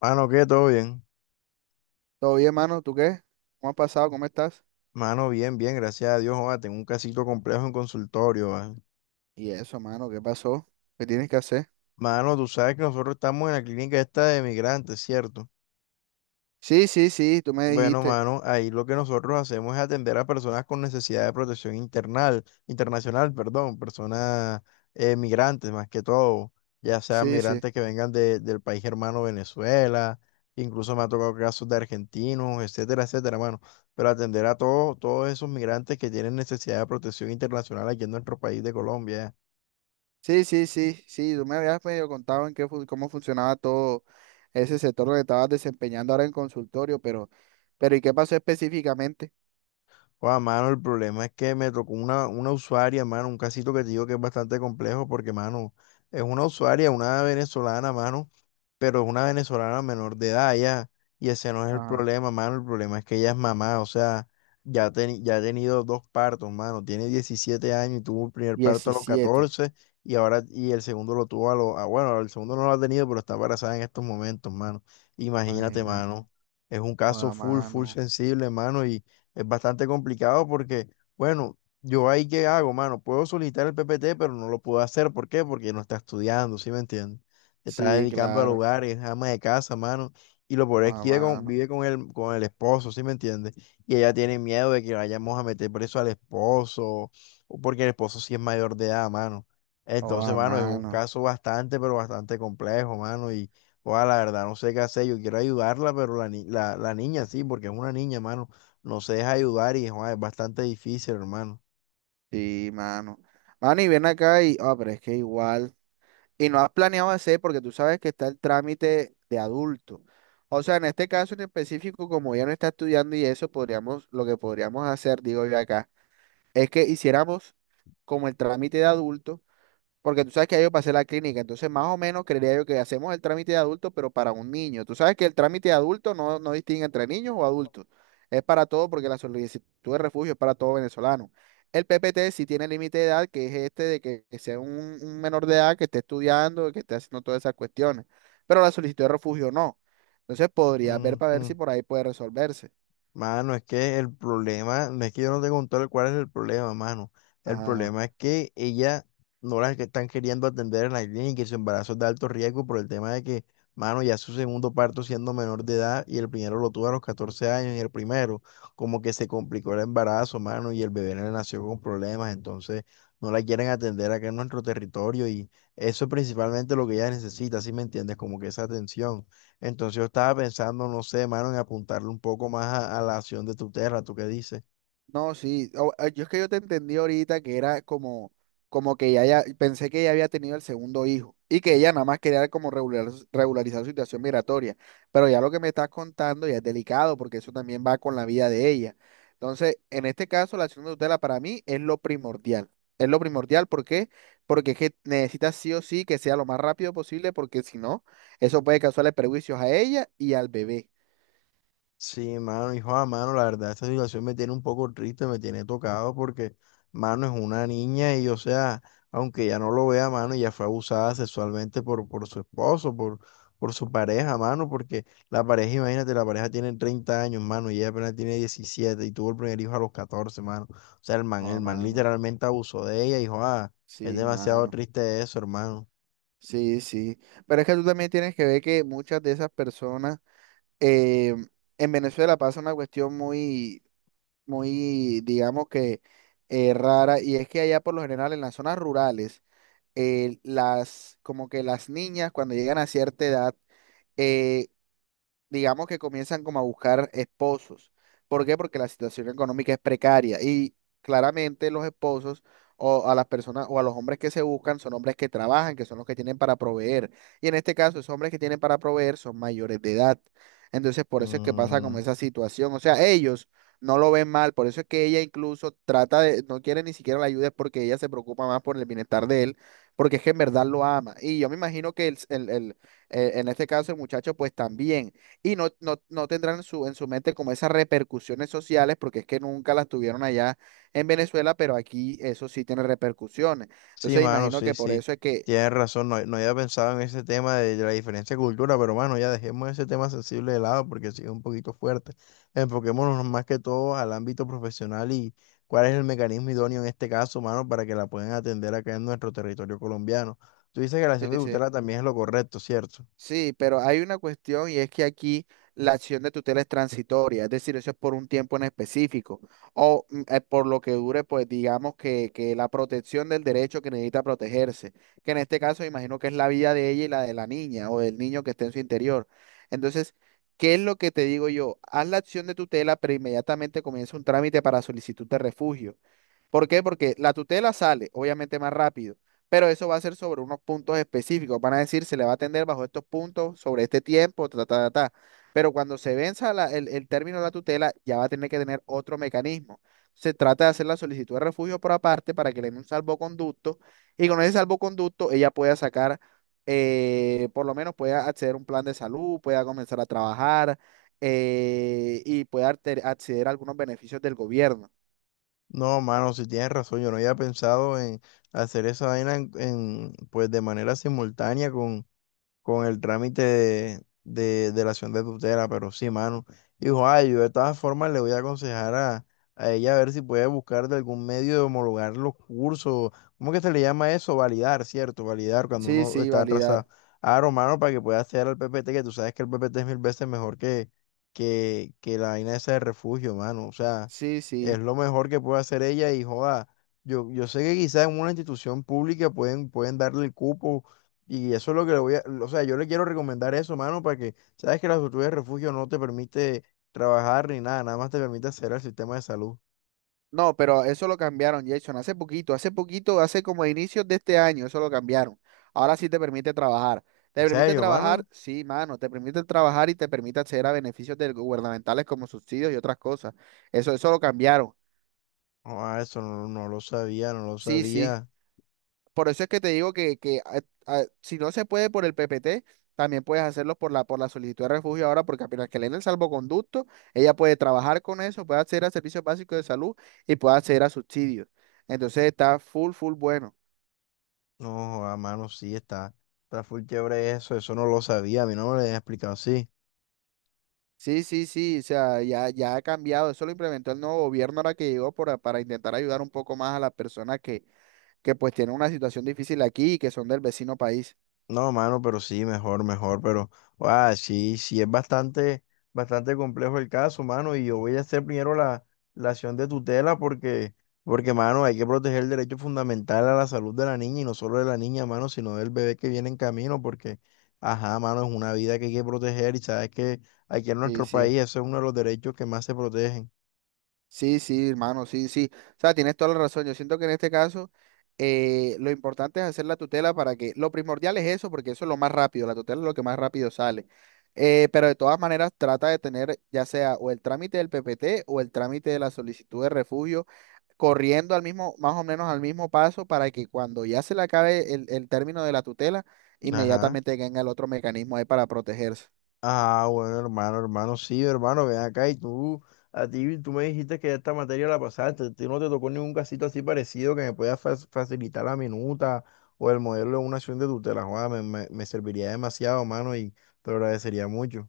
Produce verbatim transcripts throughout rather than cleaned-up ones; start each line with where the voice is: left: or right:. left: Mano, ¿qué? ¿Todo bien?
right: Todo bien, mano, ¿tú qué? ¿Cómo has pasado? ¿Cómo estás?
left: Mano, bien, bien, gracias a Dios, joda, tengo un casito complejo en consultorio, ¿vale?
right: Y eso, mano, ¿qué pasó? ¿Qué tienes que hacer?
left: Mano, tú sabes que nosotros estamos en la clínica esta de migrantes, ¿cierto?
right: Sí, sí, sí, tú me
left: Bueno,
right: dijiste.
left: mano, ahí lo que nosotros hacemos es atender a personas con necesidad de protección internal, internacional, perdón, personas eh, migrantes más que todo, ya sea
right: Sí, sí.
left: migrantes que vengan de- del país hermano Venezuela, incluso me ha tocado casos de argentinos, etcétera, etcétera, mano. Pero atender a todos, todos esos migrantes que tienen necesidad de protección internacional aquí en nuestro país de Colombia.
right: Sí, sí, sí, sí, tú me habías medio contado en qué, fu- cómo funcionaba todo ese sector donde estabas desempeñando ahora en consultorio, pero, pero ¿y qué pasó específicamente?
left: Guau, mano, el problema es que me tocó una, una usuaria, mano, un casito que te digo que es bastante complejo porque, mano, es una usuaria, una venezolana, mano, pero es una venezolana menor de edad ya, y ese no es el
right: Ajá.
left: problema, mano, el problema es que ella es mamá, o sea, ya, teni- ya ha tenido dos partos, mano, tiene diecisiete años y tuvo el primer parto a los
right: Diecisiete.
left: catorce y ahora, y el segundo lo tuvo a los, ah, bueno, el segundo no lo ha tenido, pero está embarazada en estos momentos, mano, imagínate,
right: Imagínate.
left: mano, es un
right: O
left: caso
right: a
left: full, full
right: mano.
left: sensible, mano, es bastante complicado porque, bueno, yo ahí qué hago, mano, puedo solicitar el P P T, pero no lo puedo hacer. ¿Por qué? Porque no está estudiando, ¿sí me entiendes? Se está
right: Sí,
left: dedicando al
right: claro.
left: hogar, es ama de casa, mano. Y lo peor
right: O
left: es
right: a
left: que vive con,
right: mano.
left: vive con el, con el esposo, ¿sí me entiendes? Y ella tiene miedo de que vayamos a meter preso al esposo, o porque el esposo sí es mayor de edad, mano.
right: O
left: Entonces,
right: a
left: mano, es un
right: mano.
left: caso bastante, pero bastante complejo, mano. Y ojalá, la verdad, no sé qué hacer. Yo quiero ayudarla, pero la, ni- la, la niña sí, porque es una niña, mano, no se deja ayudar y joder, es bastante difícil, hermano.
right: Sí, mano. Mano, y ven acá y, ah, pero es que igual. Y no has planeado hacer porque tú sabes que está el trámite de adulto. O sea, en este caso en específico, como ya no está estudiando y eso, podríamos, lo que podríamos hacer, digo yo acá, es que hiciéramos como el trámite de adulto, porque tú sabes que ya yo pasé la clínica, entonces más o menos creería yo que hacemos el trámite de adulto, pero para un niño. Tú sabes que el trámite de adulto no, no distingue entre niños o adultos. Es para todo porque la solicitud de refugio es para todo venezolano. El P P T sí tiene límite de edad, que es este de que, que sea un, un menor de edad que esté estudiando, que esté haciendo todas esas cuestiones, pero la solicitud de refugio no. Entonces podría ver para ver
left: Ujú.
right: si por ahí puede resolverse.
left: Mano, es que el problema, no es que yo no te conté cuál es el problema, mano. El
right: Ajá.
left: problema es que ella no las que están queriendo atender en la clínica y su embarazo es de alto riesgo por el tema de que, mano, ya su segundo parto siendo menor de edad y el primero lo tuvo a los catorce años y el primero como que se complicó el embarazo, mano, y el bebé le nació con problemas, entonces no la quieren atender acá en nuestro territorio y eso es principalmente lo que ella necesita, ¿si me entiendes? Como que esa atención. Entonces yo estaba pensando, no sé, mano, en apuntarle un poco más a, a, la acción de tu tierra, ¿tú qué dices?
right: No, sí. o- o- Yo es que yo te entendí ahorita que era como, como que ya, ya pensé que ella había tenido el segundo hijo y que ella nada más quería como regular, regularizar su situación migratoria. Pero ya lo que me estás contando ya es delicado porque eso también va con la vida de ella. Entonces, en este caso, la acción de tutela para mí es lo primordial. Es lo primordial, ¿por qué? Porque es que necesitas sí o sí que sea lo más rápido posible porque si no, eso puede causarle perjuicios a ella y al bebé.
left: Sí, mano, hijo, ah, mano, la verdad, esta situación me tiene un poco triste, me tiene tocado porque, mano, es una niña y, o sea, aunque ya no lo vea, mano, ya fue abusada sexualmente por, por su esposo, por, por su pareja, mano, porque la pareja, imagínate, la pareja tiene treinta años, mano, y ella apenas tiene diecisiete y tuvo el primer hijo a los catorce, mano. O sea, el man, el
right: Oh,
left: man
right: mano.
left: literalmente abusó de ella, hijo, ah, es
right: Sí,
left: demasiado
right: mano.
left: triste eso, hermano.
right: Sí, sí. Pero es que tú también tienes que ver que muchas de esas personas eh, en Venezuela pasa una cuestión muy, muy, digamos que eh, rara, y es que allá por lo general en las zonas rurales, eh, las, como que las niñas cuando llegan a cierta edad, eh, digamos que comienzan como a buscar esposos. ¿Por qué? Porque la situación económica es precaria y claramente los esposos o a las personas o a los hombres que se buscan son hombres que trabajan, que son los que tienen para proveer. Y en este caso, esos hombres que tienen para proveer son mayores de edad. Entonces, por eso es que pasa como
left: Mm,
right: esa situación. O sea, ellos no lo ven mal, por eso es que ella incluso trata de, no quiere ni siquiera la ayuda, es porque ella se preocupa más por el bienestar de él, porque es que en verdad lo ama. Y yo me imagino que el, el, el- eh, en este caso el muchacho pues también y no, no, no tendrán en su, en su mente como esas repercusiones sociales, porque es que nunca las tuvieron allá en Venezuela, pero aquí eso sí tiene repercusiones.
left: sí,
right: Entonces
left: mano,
right: imagino
left: sí,
right: que por
left: sí.
right: eso es que...
left: Tienes razón, no, no había pensado en ese tema de la diferencia de cultura, pero mano, ya dejemos ese tema sensible de lado porque sí es un poquito fuerte. Enfoquémonos más que todo al ámbito profesional y cuál es el mecanismo idóneo en este caso, mano, para que la puedan atender acá en nuestro territorio colombiano. Tú dices que la
right: Sí,
left: acción de
right: sí.
left: tutela también es lo correcto, ¿cierto?
right: Sí, pero hay una cuestión y es que aquí la acción de tutela es transitoria, es decir, eso es por un tiempo en específico o mm, eh, por lo que dure, pues digamos que, que la protección del derecho que necesita protegerse, que en este caso imagino que es la vida de ella y la de la niña o del niño que esté en su interior. Entonces, ¿qué es lo que te digo yo? Haz la acción de tutela, pero inmediatamente comienza un trámite para solicitud de refugio. ¿Por qué? Porque la tutela sale, obviamente, más rápido, pero eso va a ser sobre unos puntos específicos. Van a decir, se le va a atender bajo estos puntos, sobre este tiempo, ta, ta, ta, ta. Pero cuando se venza la- el, el término de la tutela, ya va a tener que tener otro mecanismo. Se trata de hacer la solicitud de refugio por aparte para que le den un salvoconducto y con ese salvoconducto ella pueda sacar, eh, por lo menos pueda acceder a un plan de salud, pueda comenzar a trabajar eh, y pueda arte- acceder a algunos beneficios del gobierno.
left: No, mano, si tienes razón, yo no había pensado en hacer esa vaina en, en, pues de manera simultánea con el trámite de, de, de la acción de tutela, pero sí, mano. Dijo, ay, yo de todas formas le voy a aconsejar a, a ella a ver si puede buscar de algún medio de homologar los cursos. ¿Cómo que se le llama eso? Validar, ¿cierto? Validar cuando
right: Sí,
left: uno
right: sí,
left: está
right: validar.
left: atrasado. Ah, Romano, para que pueda hacer al P P T, que tú sabes que el P P T es mil veces mejor que, que, que la vaina esa de refugio, mano. O sea,
right: Sí,
left: es
right: sí.
left: lo mejor que puede hacer ella y joda. Yo, yo sé que quizás en una institución pública pueden, pueden darle el cupo y eso es lo que le voy a, o sea, yo le quiero recomendar eso, mano, para que, sabes que la solicitud de refugio no te permite trabajar ni nada, nada más te permite hacer el sistema de salud.
right: No, pero eso lo cambiaron, Jason, hace poquito, hace poquito, hace como a inicios de este año, eso lo cambiaron. Ahora sí te permite trabajar. ¿Te
left: ¿En
right: permite
left: serio, mano?
right: trabajar? Sí, mano, te permite trabajar y te permite acceder a beneficios del- gubernamentales como subsidios y otras cosas. Eso, eso lo cambiaron.
left: No, ah, eso no, no lo sabía, no lo
right: Sí, sí.
left: sabía.
right: Por eso es que te digo que, que a- a- si no se puede por el P P T, también puedes hacerlo por la, por la solicitud de refugio ahora, porque apenas que le den el salvoconducto, ella puede trabajar con eso, puede acceder a servicios básicos de salud y puede acceder a subsidios. Entonces está full, full bueno.
left: No, a mano, sí, está, está full chévere eso. Eso no lo sabía, a mí no me lo habían explicado así.
right: Sí, sí, sí, o sea, ya, ya ha cambiado. Eso lo implementó el nuevo gobierno ahora que llegó para, para intentar ayudar un poco más a las personas que, que pues tienen una situación difícil aquí y que son del vecino país.
left: No, mano, pero sí, mejor, mejor, pero ah, sí, sí, es bastante, bastante complejo el caso, mano, y yo voy a hacer primero la, la acción de tutela porque, porque, mano, hay que proteger el derecho fundamental a la salud de la niña y no solo de la niña, mano, sino del bebé que viene en camino, porque ajá, mano, es una vida que hay que proteger y sabes que aquí en
right: Sí,
left: nuestro
right: sí.
left: país ese es uno de los derechos que más se protegen.
right: Sí, sí, hermano, sí, sí. O sea, tienes toda la razón. Yo siento que en este caso eh, lo importante es hacer la tutela para que, lo primordial es eso, porque eso es lo más rápido, la tutela es lo que más rápido sale. Eh, pero de todas maneras trata de tener ya sea o el trámite del P P T o el trámite de la solicitud de refugio corriendo al mismo, más o menos al mismo paso para que cuando ya se le acabe el, el término de la tutela,
left: Ajá.
right: inmediatamente venga el otro mecanismo ahí para protegerse.
left: Ah, bueno, hermano, hermano, sí, hermano, ven acá y tú, a ti, tú me dijiste que esta materia la pasaste, a ti no te tocó ningún casito así parecido que me pueda fa- facilitar la minuta o el modelo de una acción de tutela, joda, me, me, me serviría demasiado, hermano, y te lo agradecería mucho.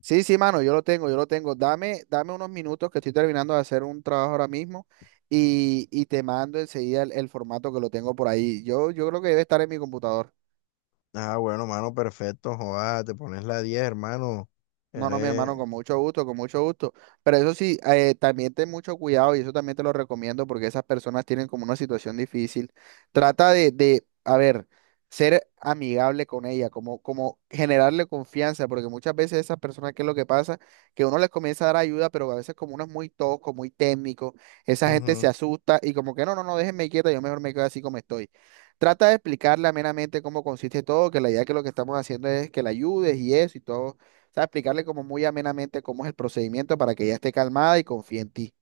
right: Sí, sí, mano, yo lo tengo, yo lo tengo. Dame, dame unos minutos que estoy terminando de hacer un trabajo ahora mismo y, y te mando enseguida el, el formato que lo tengo por ahí. Yo, yo creo que debe estar en mi computador.
left: Ah, bueno, hermano, perfecto, joda, te pones la diez, hermano,
right: No, no, mi hermano,
left: eres...
right: con mucho gusto, con mucho gusto. Pero eso sí, eh, también ten mucho cuidado y eso también te lo recomiendo porque esas personas tienen como una situación difícil. Trata de, de, a ver, ser amigable con ella, como, como generarle confianza, porque muchas veces esas personas, ¿qué es lo que pasa? Que uno les comienza a dar ayuda, pero a veces como uno es muy tosco, muy técnico, esa gente se
left: Ujú.
right: asusta y como que no, no, no, déjenme quieta, yo mejor me quedo así como estoy. Trata de explicarle amenamente cómo consiste todo, que la idea que lo que estamos haciendo es que la ayudes y eso y todo sea, explicarle como muy amenamente cómo es el procedimiento para que ella esté calmada y confíe en ti.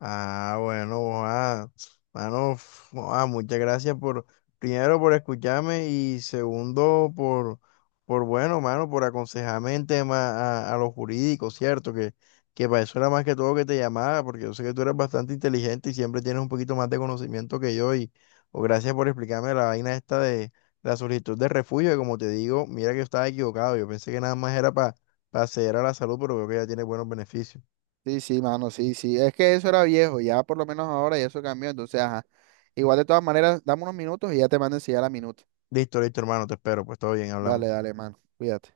left: Ah, bueno, ah, mano, f- ah, muchas gracias por, primero por escucharme y segundo por, por bueno, mano, por aconsejarme en tema a, a, lo jurídico, ¿cierto? Que, que para eso era más que todo que te llamaba, porque yo sé que tú eres bastante inteligente y siempre tienes un poquito más de conocimiento que yo, y, o gracias por explicarme la vaina esta de la solicitud de refugio, que como te digo, mira que yo estaba equivocado, yo pensé que nada más era para acceder a la salud, pero veo que ya tiene buenos beneficios.
right: Sí, sí, mano, sí, sí. Es que eso era viejo, ya por lo menos ahora ya eso cambió. Entonces, ajá. Igual de todas maneras, dame unos minutos y ya te mando a enseñar la minuta.
left: Listo, listo, hermano, te espero, pues todo bien,
right: Dale,
left: hablamos.
right: dale, mano. Cuídate.